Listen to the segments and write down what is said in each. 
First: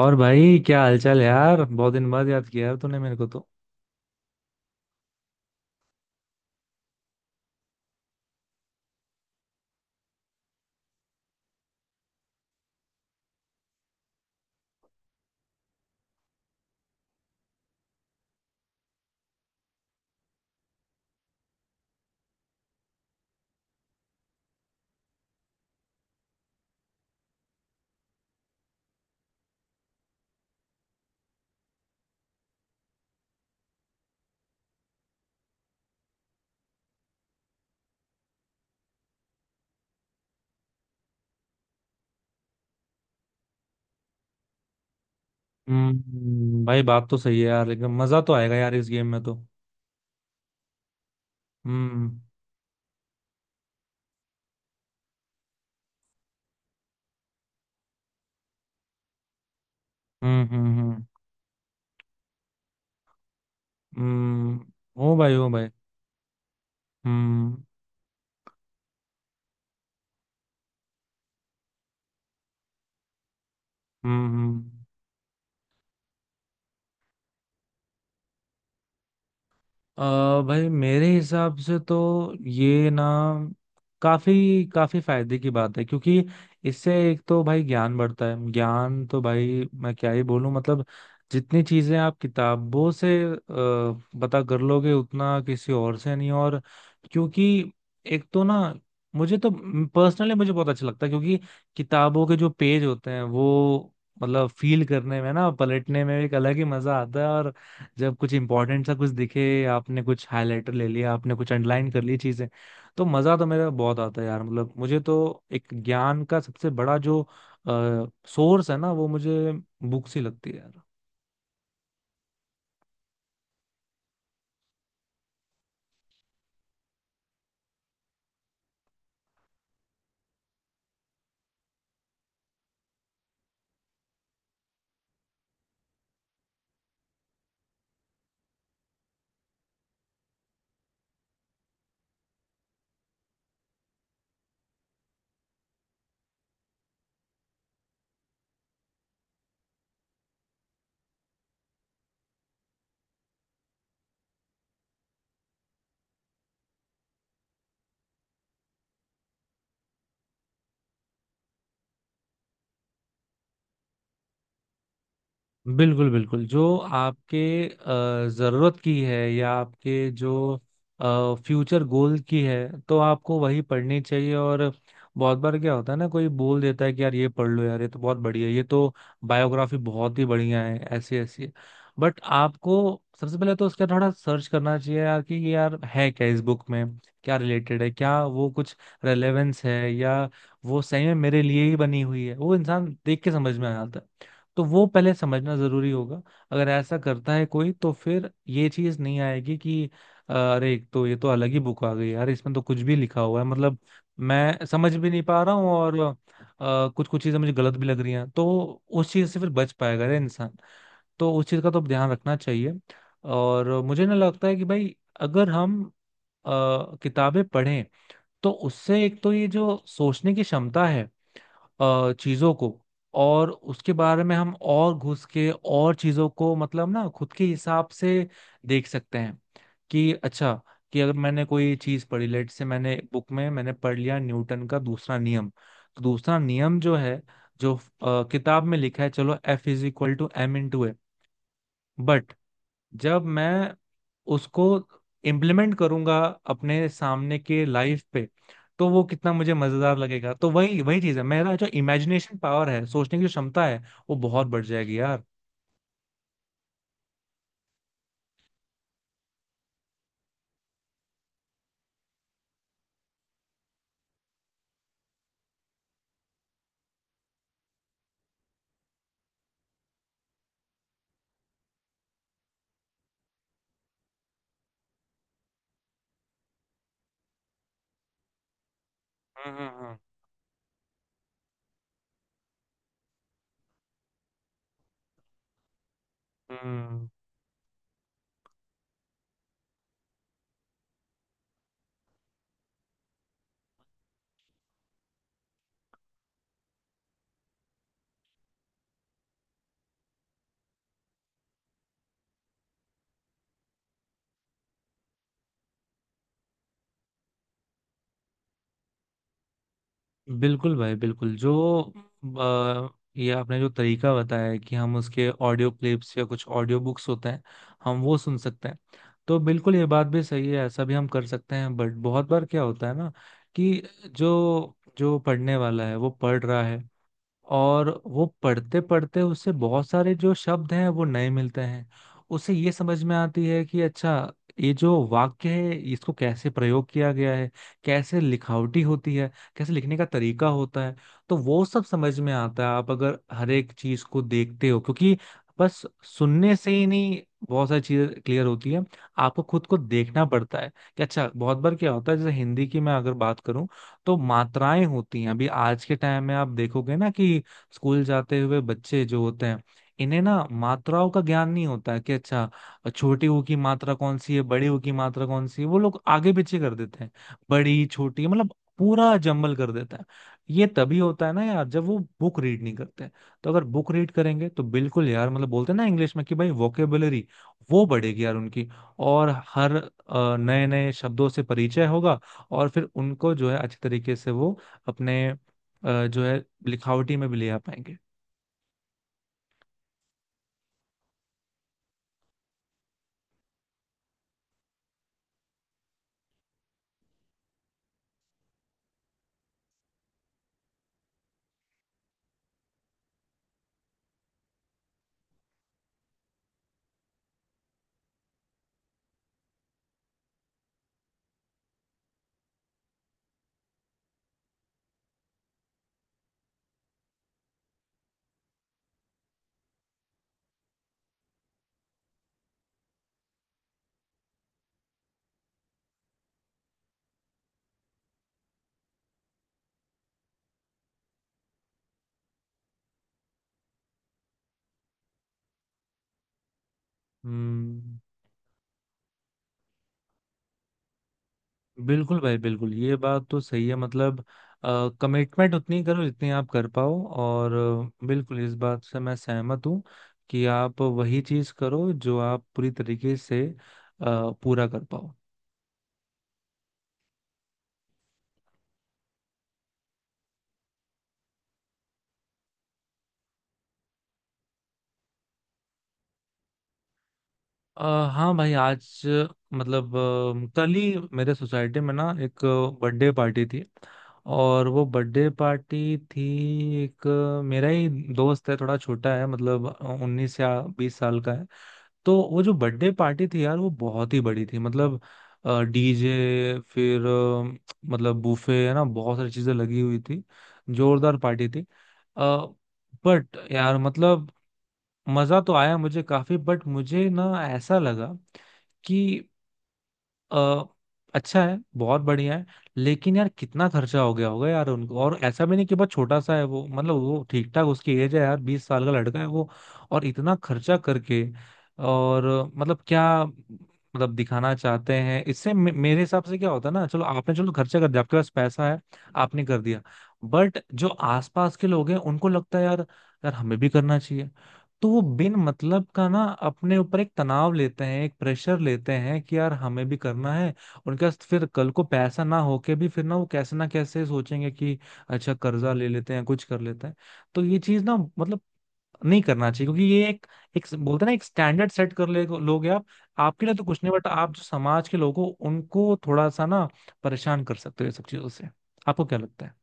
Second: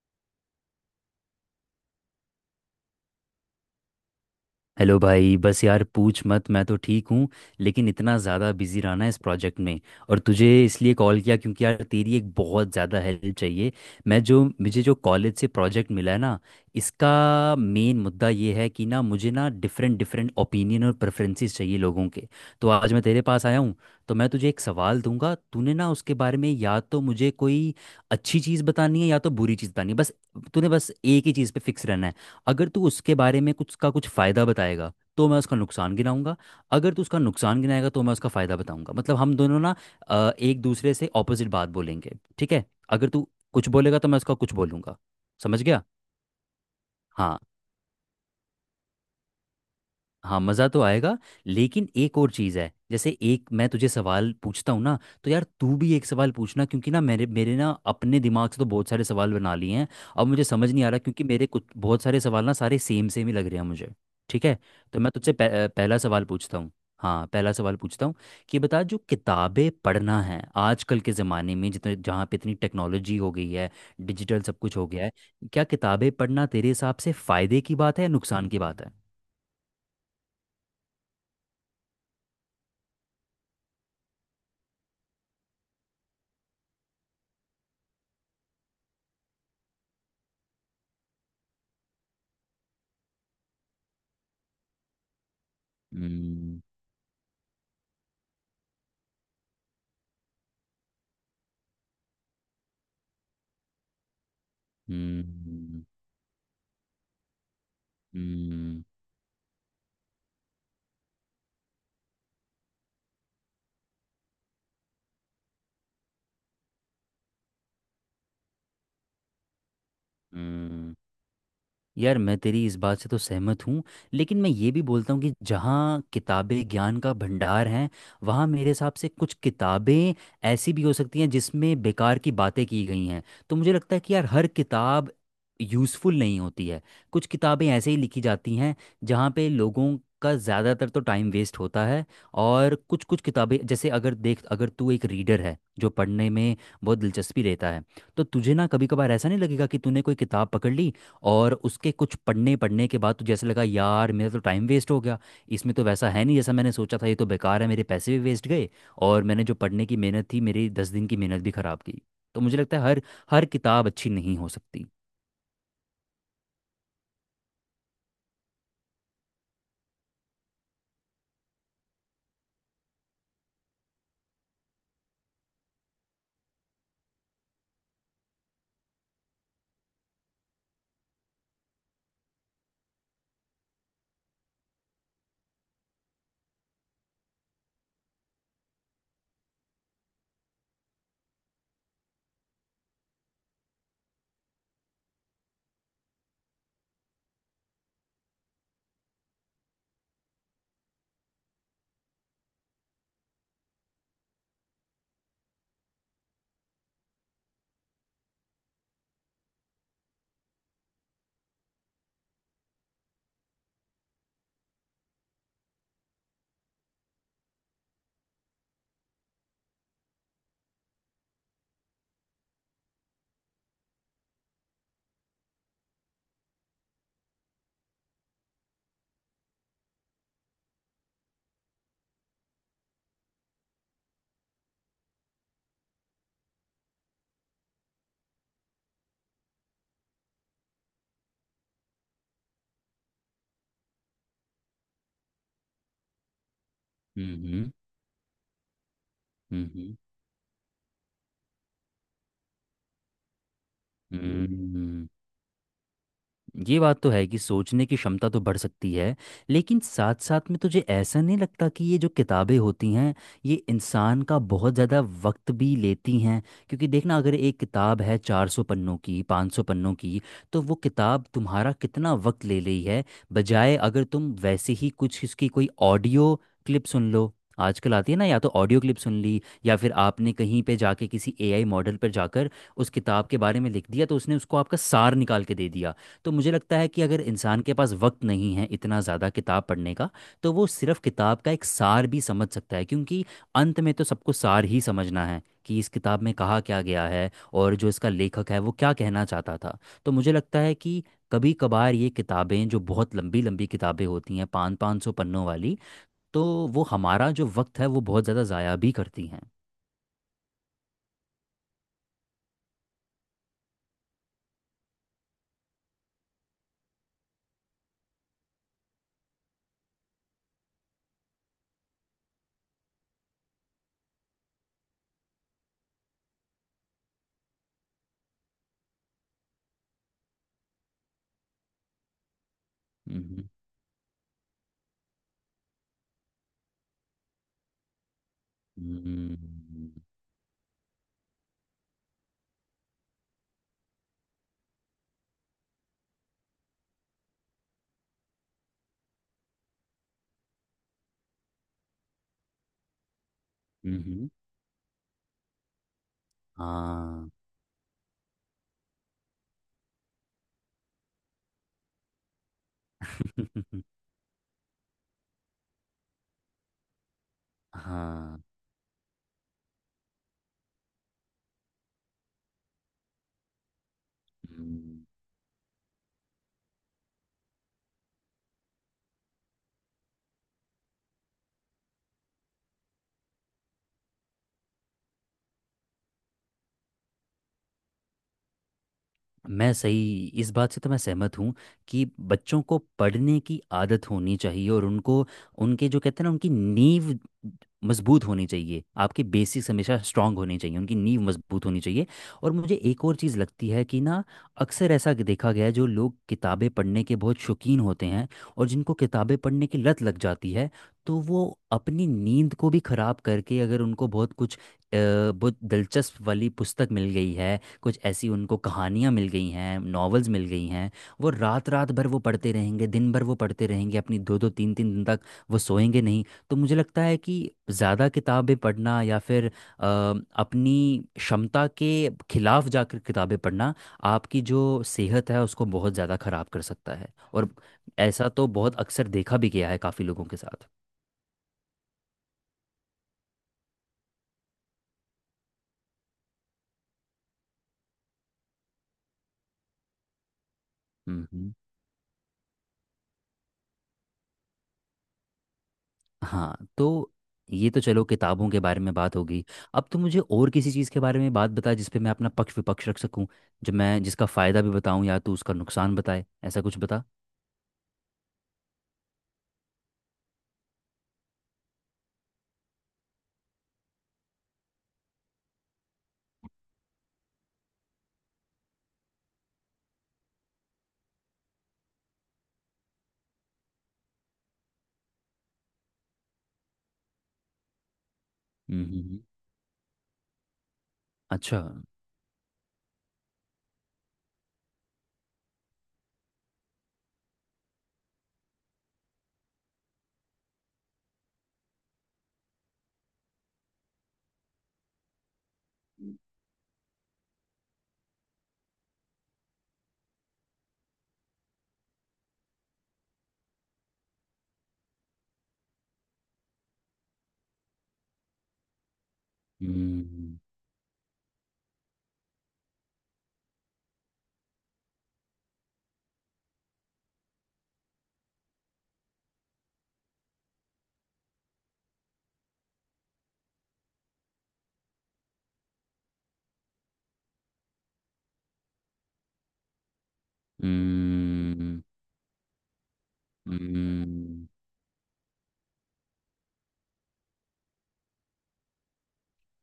और भाई, क्या हालचाल यार? बहुत दिन बाद याद किया यार तूने मेरे को तो। हेलो भाई। बस यार पूछ मत, मैं तो ठीक हूँ। लेकिन इतना ज़्यादा बिजी रहना है इस प्रोजेक्ट में। और तुझे इसलिए कॉल किया क्योंकि यार तेरी एक बहुत ज़्यादा हेल्प चाहिए। मैं जो मुझे जो कॉलेज से प्रोजेक्ट मिला है ना, इसका मेन मुद्दा ये है कि ना, मुझे ना डिफरेंट डिफरेंट ओपिनियन और प्रेफरेंसेस चाहिए लोगों के। तो आज मैं तेरे पास आया हूँ। तो मैं तुझे एक सवाल दूंगा, तूने ना उसके बारे में या तो मुझे कोई अच्छी चीज़ बतानी है या तो बुरी चीज़ बतानी है, बस। तूने बस एक ही चीज़ पे फिक्स रहना है। अगर तू उसके बारे में कुछ का कुछ फ़ायदा बताएगा तो मैं उसका नुकसान गिनाऊंगा। अगर तू उसका नुकसान गिनाएगा तो मैं उसका फ़ायदा बताऊंगा। मतलब हम दोनों ना एक दूसरे से ऑपोजिट बात बोलेंगे, ठीक है। अगर तू कुछ बोलेगा तो मैं उसका कुछ बोलूंगा। समझ गया। हम्म, भाई बात तो हाँ। सही है यार, लेकिन मजा तो आएगा यार इस गेम में तो। हाँ, मज़ा तो आएगा। लेकिन एक हम्म, और चीज़ है, जैसे एक मैं तुझे सवाल पूछता हूँ ना, तो यार तू भी एक सवाल पूछना क्योंकि ना मेरे मेरे ना अपने दिमाग से तो बहुत सारे सवाल बना लिए हैं। अब मुझे हम्म, समझ हम्म। नहीं आ रहा हम्म, क्योंकि मेरे कुछ बहुत सारे सवाल ना सारे सेम सेम ही लग रहे हैं मुझे। ठीक हम्म। है, तो मैं हो तुझसे भाई, हो भाई। पहला सवाल पूछता हूँ। हाँ, पहला हम्म, सवाल पूछता हूँ, कि बता जो किताबें पढ़ना है आजकल के ज़माने में, जितने जहाँ पे इतनी टेक्नोलॉजी हो गई है, हम्म, डिजिटल सब कुछ हम्म। हो गया है, क्या किताबें पढ़ना तेरे हिसाब से फ़ायदे की बात है या नुकसान की बात है? अ भाई मेरे हिसाब से तो ये ना काफी काफी फायदे की बात है। क्योंकि इससे एक तो भाई ज्ञान बढ़ता है, ज्ञान तो भाई मैं क्या ही बोलूं, मतलब जितनी चीजें आप किताबों से पता कर लोगे उतना किसी और से नहीं। और हम्म। क्योंकि एक तो ना, मुझे तो, पर्सनली मुझे बहुत अच्छा लगता है क्योंकि किताबों के जो पेज होते हैं वो, मतलब फील हुआ करने में ना, हुआ। पलटने में एक अलग ही मजा आता है। और जब कुछ हुआ इंपॉर्टेंट सा कुछ दिखे, आपने कुछ हाईलाइटर ले लिया, आपने कुछ अंडरलाइन कर ली चीजें, तो मजा तो मेरा बहुत आता है यार। मतलब मुझे तो एक ज्ञान का सबसे बड़ा जो सोर्स है ना वो मुझे बुक्स ही लगती है यार। हुआ। यार मैं तेरी इस बात से तो सहमत हूँ। लेकिन मैं ये भी बोलता हूँ कि जहाँ किताबें ज्ञान का भंडार हैं, वहाँ मेरे हिसाब से कुछ किताबें ऐसी भी हो सकती हैं जिसमें बेकार की बातें की गई हैं। तो मुझे लगता है कि यार हर किताब यूज़फुल नहीं होती है। कुछ किताबें ऐसे ही लिखी जाती हैं जहाँ पे लोगों का ज़्यादातर तो टाइम वेस्ट होता है। और कुछ कुछ किताबें, जैसे अगर देख, अगर तू एक रीडर है जो पढ़ने में बहुत दिलचस्पी लेता है, तो तुझे ना कभी कभार ऐसा नहीं लगेगा कि तूने कोई किताब पकड़ ली और उसके कुछ पढ़ने पढ़ने के बाद तुझे ऐसे लगा यार मेरा तो टाइम वेस्ट हो गया। इसमें तो वैसा है नहीं जैसा मैंने सोचा था, ये तो बेकार है, मेरे पैसे भी वेस्ट गए और मैंने जो पढ़ने की मेहनत थी मेरी 10 दिन की मेहनत भी खराब की। तो मुझे लगता है हर हर किताब अच्छी नहीं हो सकती। बिल्कुल बिल्कुल, जो आपके जरूरत की है या आपके जो फ्यूचर गोल की है, तो आपको वही पढ़नी चाहिए। और बहुत बार क्या होता है ना, कोई बोल देता है कि यार ये पढ़ लो यार ये तो बहुत बढ़िया है, ये तो बायोग्राफी बहुत ही बढ़िया है, ऐसी ऐसी। बट आपको सबसे पहले तो उसका थोड़ा सर्च करना चाहिए यार कि ये यार है क्या इस बुक में, क्या रिलेटेड है, क्या वो कुछ रेलेवेंस है, या वो सही में मेरे लिए ही बनी हुई है, वो इंसान देख के समझ में आ जाता है। तो वो पहले समझना जरूरी होगा। अगर ऐसा करता है कोई तो फिर ये चीज नहीं आएगी कि अरे एक तो ये तो अलग ही बुक आ गई यार, इसमें तो कुछ भी लिखा हुआ है, मतलब मैं समझ भी नहीं पा रहा हूँ और कुछ कुछ चीजें मुझे गलत भी लग रही हैं, तो उस चीज से फिर बच पाएगा रे इंसान। तो उस चीज का तो ध्यान रखना चाहिए। और मुझे ना लगता है कि भाई, अगर हम किताबें पढ़ें तो उससे एक तो ये जो सोचने की क्षमता है, चीजों को, और उसके बारे में हम और घुस के और चीजों को मतलब ना खुद के हिसाब से देख सकते हैं कि अच्छा, कि अगर मैंने कोई चीज पढ़ी, लेट से मैंने बुक में मैंने पढ़ लिया न्यूटन का दूसरा नियम, तो दूसरा नियम जो है, जो किताब में लिखा है, चलो F is equal to M into A, but जब मैं उसको इम्प्लीमेंट करूंगा अपने हम्म। सामने के लाइफ पे, तो वो कितना मुझे हम्म। मजेदार लगेगा। तो वही वही चीज है, मेरा जो इमेजिनेशन पावर है, सोचने की जो क्षमता है, वो हम्म। बहुत बढ़ जाएगी हम्म, यार। ये बात तो है कि सोचने की क्षमता तो बढ़ सकती है। लेकिन साथ साथ में तुझे ऐसा नहीं लगता कि ये जो किताबें होती हैं, ये इंसान का बहुत ज़्यादा वक्त भी लेती हैं? क्योंकि देखना, अगर एक किताब है 400 पन्नों की, 500 पन्नों की, तो वो किताब तुम्हारा कितना वक्त ले रही है। बजाय अगर तुम वैसे ही कुछ इसकी कोई ऑडियो क्लिप सुन लो, आजकल आती है ना, या तो ऑडियो क्लिप सुन ली, हम्म, या फिर हम्म, आपने कहीं पे जाके किसी एआई मॉडल पर जाकर उस किताब के बारे में लिख दिया, तो उसने उसको आपका सार निकाल के दे दिया। तो मुझे लगता है कि हम्म, अगर इंसान के पास वक्त नहीं है इतना ज़्यादा किताब पढ़ने का, तो वो सिर्फ किताब का एक सार भी समझ सकता है, क्योंकि अंत में तो सबको सार ही समझना है कि इस किताब में कहा क्या गया है और जो इसका लेखक है वो क्या कहना चाहता था। तो मुझे लगता है कि कभी कभार ये किताबें, जो बहुत लंबी लंबी किताबें होती हैं 500-500 पन्नों वाली, तो वो हमारा जो वक्त है वो बहुत ज़्यादा ज़ाया भी करती हैं। बिल्कुल भाई बिल्कुल, जो अ, ये आपने जो तरीका बताया है कि हम उसके ऑडियो क्लिप्स या कुछ ऑडियो बुक्स होते हैं, हम वो सुन सकते हैं, तो बिल्कुल ये बात भी सही है, ऐसा भी हम कर सकते हैं। बट बहुत बार क्या होता है ना, कि जो जो पढ़ने वाला है वो पढ़ रहा है, और वो पढ़ते पढ़ते उसे बहुत सारे जो शब्द हैं वो नए मिलते हैं, उसे ये समझ में आती हम्म। है कि अच्छा, ये जो वाक्य है इसको कैसे प्रयोग किया गया है, कैसे लिखावटी होती है, कैसे लिखने हम्म। का तरीका होता है। तो वो सब समझ में आता है, आप अगर हर एक चीज को देखते हो, क्योंकि बस सुनने से ही नहीं बहुत सारी चीजें क्लियर होती है, आपको खुद को देखना पड़ता है कि अच्छा, बहुत बार क्या होता है जैसे हिंदी की मैं अगर बात करूं, तो हम्म, मात्राएं होती हैं। अभी आज के टाइम में आप देखोगे ना हाँ। कि स्कूल जाते हुए बच्चे जो होते हैं, इन्हें ना मात्राओं का ज्ञान नहीं होता है कि अच्छा, छोटी ऊ की मात्रा कौन सी है, बड़ी ऊ की मात्रा कौन सी है, वो लोग आगे पीछे कर देते हैं, बड़ी छोटी, हाँ। मतलब पूरा जंबल कर देता है। ये तभी होता है ना यार जब वो बुक रीड नहीं करते। तो अगर बुक रीड करेंगे तो हम्म। बिल्कुल यार, मतलब बोलते हैं ना इंग्लिश में कि भाई वोकेबुलरी वो बढ़ेगी यार उनकी। और हर नए नए शब्दों से परिचय होगा, और फिर उनको जो है अच्छे तरीके से वो अपने जो है लिखावटी में भी ले आ पाएंगे। मैं सही इस बात से तो मैं सहमत हूँ कि बच्चों को पढ़ने की आदत होनी चाहिए और उनको, उनके जो कहते हैं ना, उनकी नींव मजबूत होनी चाहिए, आपके बेसिक्स हमेशा स्ट्रांग होने चाहिए, उनकी नींव मजबूत होनी चाहिए। और मुझे एक और चीज़ लगती है कि ना, अक्सर ऐसा कि देखा गया है, जो लोग किताबें पढ़ने के बहुत शौकीन होते हैं और जिनको किताबें पढ़ने की लत लग जाती है, तो वो अपनी नींद को भी ख़राब करके, अगर उनको बहुत कुछ बहुत दिलचस्प वाली पुस्तक मिल गई है, कुछ ऐसी उनको कहानियाँ मिल गई हैं, नॉवेल्स मिल गई हैं, वो रात रात भर वो पढ़ते रहेंगे, दिन भर वो पढ़ते रहेंगे, अपनी दो दो तीन तीन दिन तक वो सोएंगे नहीं। तो मुझे लगता है कि ज़्यादा किताबें पढ़ना या फिर अपनी क्षमता के खिलाफ जाकर किताबें पढ़ना आपकी जो सेहत है उसको बहुत ज़्यादा ख़राब कर सकता है। और हम्म, ऐसा तो बहुत अक्सर देखा भी गया है काफ़ी लोगों के साथ। बिल्कुल भाई बिल्कुल, ये बात तो सही है, मतलब कमिटमेंट उतनी करो जितनी आप कर पाओ। और बिल्कुल इस बात से मैं सहमत हूँ कि आप वही चीज हम्म। करो जो आप पूरी तरीके से पूरा कर पाओ। हाँ। तो ये तो चलो किताबों के बारे में बात होगी। अब तो मुझे और किसी चीज़ के बारे में बात बता जिस पे मैं अपना पक्ष विपक्ष रख सकूं, जो मैं जिसका फ़ायदा भी बताऊं या तो उसका नुकसान बताए, ऐसा कुछ बता। अ, हाँ भाई, आज मतलब कल ही मेरे सोसाइटी में ना एक बर्थडे पार्टी थी। और वो बर्थडे पार्टी थी, मेरा ही दोस्त है, थोड़ा छोटा है, मतलब 19 या 20 साल का है। तो वो जो बर्थडे पार्टी थी यार वो बहुत ही बड़ी थी, मतलब डीजे, फिर मतलब बूफे है ना, बहुत हम्म। सारी चीजें लगी हुई थी, जोरदार पार्टी अच्छा। थी। अ, बट यार मतलब मजा तो आया मुझे काफी। बट मुझे ना ऐसा लगा कि अ, अच्छा है, बहुत बढ़िया है, लेकिन यार कितना खर्चा हो गया होगा यार उनको। और ऐसा भी नहीं कि बहुत छोटा सा है वो, मतलब वो ठीक ठाक उसकी एज है यार, 20 साल का लड़का है वो। और इतना खर्चा करके, और मतलब क्या, मतलब दिखाना चाहते हैं इससे, मे मेरे हिसाब से क्या होता है ना, चलो आपने चलो खर्चा कर दिया, आपके पास पैसा है, आपने कर दिया। हम्म। बट जो आसपास के लोग हैं उनको लगता है यार, यार हमें भी करना चाहिए, तो वो बिन मतलब का ना अपने ऊपर एक तनाव लेते हैं, एक प्रेशर लेते हैं कि यार हमें भी करना है। उनके पास फिर कल को पैसा ना होके भी फिर ना वो कैसे ना कैसे सोचेंगे कि अच्छा कर्जा ले लेते हैं, कुछ कर लेते हैं। तो ये चीज ना मतलब नहीं करना चाहिए, क्योंकि ये एक एक बोलते हैं ना, एक स्टैंडर्ड うーん、うーん。सेट कर ले लोगे आप। आपके लिए तो कुछ नहीं, बट आप जो समाज के लोगों, उनको थोड़ा सा ना परेशान कर सकते हो ये सब चीजों से। आपको क्या लगता है?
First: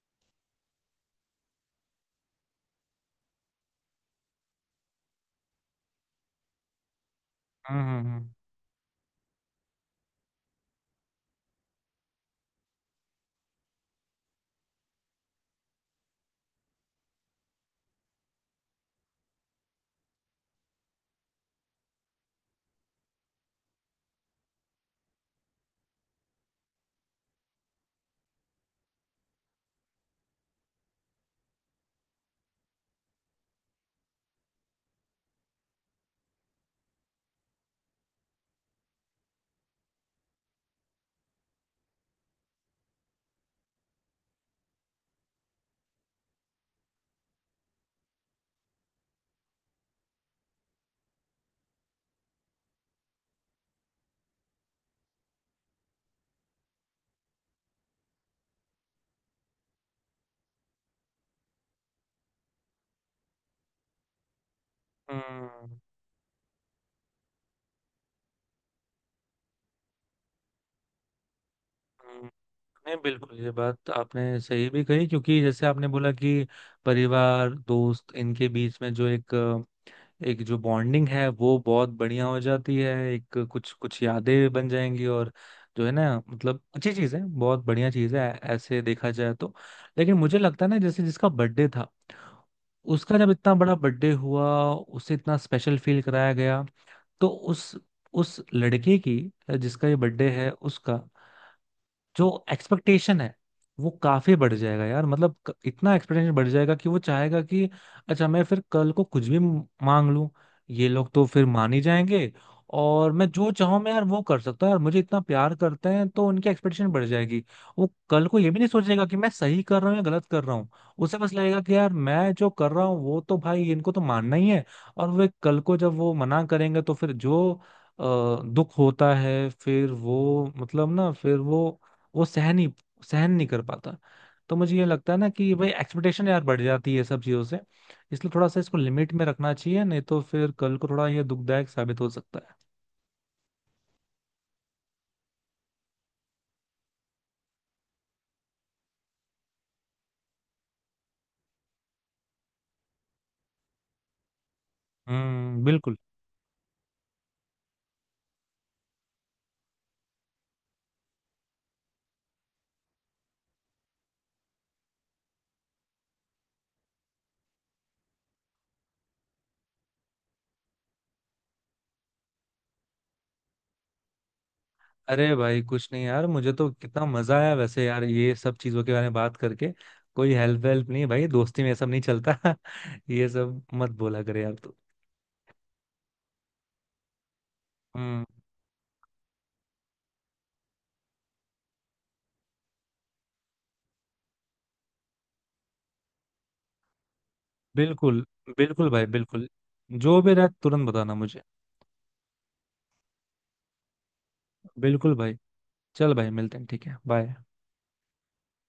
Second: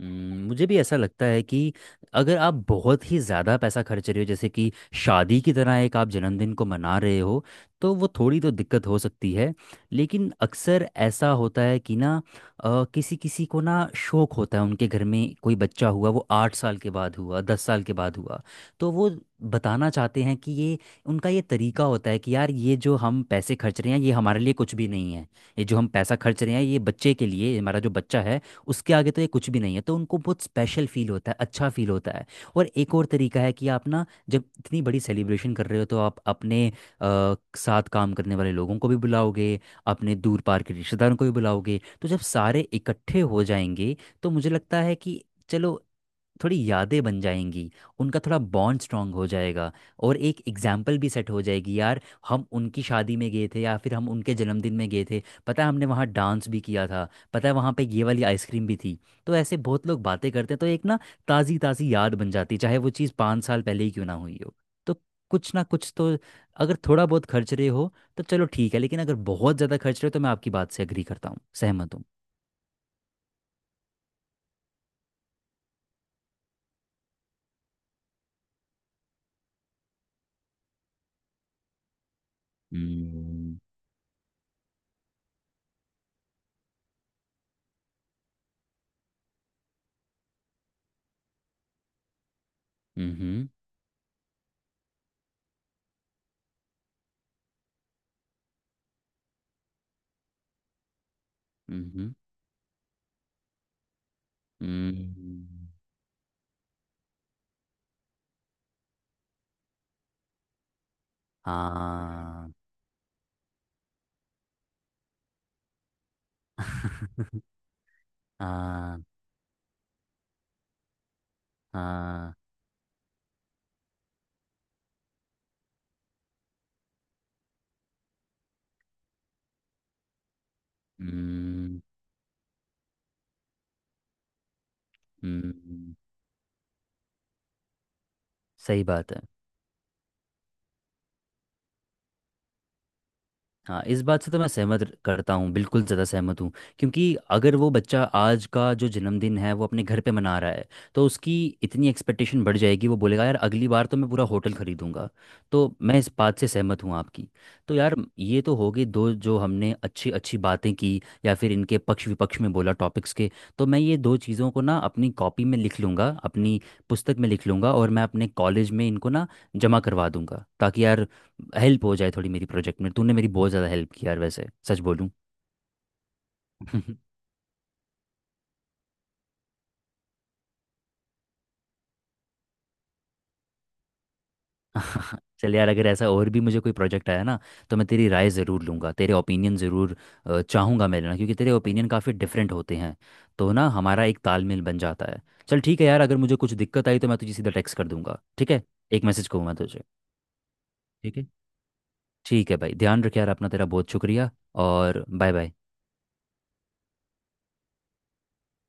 मुझे भी ऐसा लगता है कि अगर आप बहुत ही ज़्यादा पैसा खर्च रहे हो, जैसे कि शादी की तरह एक आप जन्मदिन को मना रहे हो, हम्म, तो वो हम्म, थोड़ी तो दिक्कत हो सकती है। लेकिन अक्सर ऐसा होता है कि ना, किसी किसी को ना शौक होता है, उनके घर में कोई बच्चा हुआ, वो 8 साल के बाद हुआ, 10 साल के बाद हुआ, तो वो बताना चाहते हैं कि ये उनका ये तरीका होता है कि यार ये जो हम पैसे खर्च रहे हैं ये हमारे लिए कुछ भी नहीं है, ये जो हम पैसा खर्च रहे हैं ये बच्चे के लिए, हमारा जो बच्चा है उसके आगे तो ये कुछ भी नहीं है, तो उनको बहुत स्पेशल फील होता है, अच्छा फील होता है। और एक और तरीका है कि आप ना, जब इतनी बड़ी सेलिब्रेशन कर रहे हो तो आप अपने साथ काम करने वाले लोगों को भी बुलाओगे, अपने दूर पार के रिश्तेदारों को भी बुलाओगे, तो जब सारे इकट्ठे हो जाएंगे, तो मुझे लगता है कि चलो थोड़ी यादें बन जाएंगी, उनका थोड़ा बॉन्ड स्ट्रांग हो जाएगा और एक एग्जाम्पल भी सेट हो जाएगी यार, हम उनकी शादी में गए थे या फिर हम उनके जन्मदिन में गए थे, पता है हमने वहाँ डांस भी किया था, पता है वहाँ पे ये वाली आइसक्रीम भी थी। तो ऐसे बहुत लोग बातें करते हैं, तो एक ना ताज़ी ताज़ी याद बन जाती है, चाहे वो चीज़ 5 साल पहले ही क्यों ना हुई हो। तो कुछ ना हम्म, कुछ तो, अगर थोड़ा बहुत खर्च रहे हो तो चलो ठीक है, लेकिन अगर बहुत ज़्यादा खर्च रहे हो तो मैं आपकी बात से अग्री करता हूँ, सहमत हूँ। हम्म, नहीं बिल्कुल, ये बात आपने सही भी कही, क्योंकि जैसे आपने बोला कि परिवार दोस्त इनके बीच में जो एक एक जो बॉन्डिंग है वो बहुत बढ़िया हो जाती है, एक हम्म। कुछ कुछ यादें बन जाएंगी, और जो है ना मतलब अच्छी चीज़ है, बहुत बढ़िया चीज़ है, ऐसे देखा जाए तो। लेकिन मुझे लगता है ना, जैसे जिसका बर्थडे था उसका जब हम्म। इतना बड़ा बर्थडे हुआ, उसे इतना स्पेशल फील कराया गया, तो उस, लड़के की, जिसका ये बर्थडे है उसका हम्म। जो एक्सपेक्टेशन है वो काफी बढ़ जाएगा यार। मतलब हम्म। इतना एक्सपेक्टेशन बढ़ जाएगा कि वो चाहेगा कि अच्छा, मैं फिर कल को कुछ भी मांग लूं, ये लोग तो फिर मान ही जाएंगे। हाँ। और मैं जो चाहूं मैं यार वो कर सकता हूँ यार, मुझे इतना प्यार करते हैं, तो उनकी एक्सपेक्टेशन बढ़ जाएगी। वो कल को ये भी नहीं हाँ। सोचेगा कि मैं सही कर रहा हूँ या गलत कर रहा हूँ, उसे बस लगेगा कि यार मैं हाँ। जो कर रहा हूँ वो तो भाई इनको तो मानना ही है। और वे कल को जब वो मना करेंगे तो फिर जो दुख होता है, फिर वो, मतलब ना फिर वो हम्म। वो सहन नहीं कर पाता। तो मुझे ये लगता है ना कि भाई हम्म, एक्सपेक्टेशन यार बढ़ जाती है सब चीज़ों से, इसलिए थोड़ा सा इसको सही लिमिट बात है। में रखना चाहिए, नहीं तो फिर कल को थोड़ा ये दुखदायक साबित हो सकता है। हाँ, इस बात से तो मैं सहमत करता हूँ, बिल्कुल ज़्यादा सहमत हूँ। क्योंकि अगर वो बच्चा आज का जो जन्मदिन है वो अपने घर पे मना रहा है, तो उसकी इतनी एक्सपेक्टेशन बढ़ जाएगी, वो बोलेगा यार अगली बार तो मैं पूरा होटल खरीदूंगा। हम्म, तो बिल्कुल। मैं इस बात से सहमत हूँ आपकी। तो यार ये तो हो गई दो जो हमने अच्छी अच्छी बातें की या फिर इनके पक्ष विपक्ष में बोला टॉपिक्स के। तो मैं ये दो चीज़ों को ना अपनी कॉपी में लिख लूँगा, अपनी पुस्तक में लिख लूँगा, और मैं अपने कॉलेज में इनको ना जमा करवा दूंगा ताकि यार हेल्प हो जाए थोड़ी मेरी प्रोजेक्ट में। तूने मेरी बहुत ज़्यादा हेल्प की यार, वैसे सच बोलूँ। अरे भाई, कुछ नहीं यार, मुझे तो कितना मजा आया वैसे यार ये सब चीज़ों के बारे में बात करके। कोई हेल्प वेल्प नहीं भाई, दोस्ती में ये सब नहीं चलता। ये सब मत बोला करे यार तू। चल यार, अगर ऐसा और भी मुझे कोई प्रोजेक्ट आया ना तो मैं तेरी हम्म, राय ज़रूर लूँगा, तेरे ओपिनियन ज़रूर चाहूँगा मैं लेना, क्योंकि तेरे ओपिनियन काफ़ी डिफरेंट होते हैं, तो ना हमारा एक तालमेल बन जाता है। चल ठीक है यार, अगर मुझे कुछ दिक्कत आई तो मैं तुझे सीधा टेक्स्ट कर दूंगा, बिल्कुल। ठीक है। बिल्कुल एक भाई मैसेज कहूँ बिल्कुल। मैं तुझे। जो भी रहे तुरंत बताना ठीक है। मुझे। ठीक है भाई, ध्यान रख यार अपना, तेरा बहुत शुक्रिया। और बिल्कुल बाय भाई। बाय। चल भाई, मिलते हैं, ठीक है, बाय।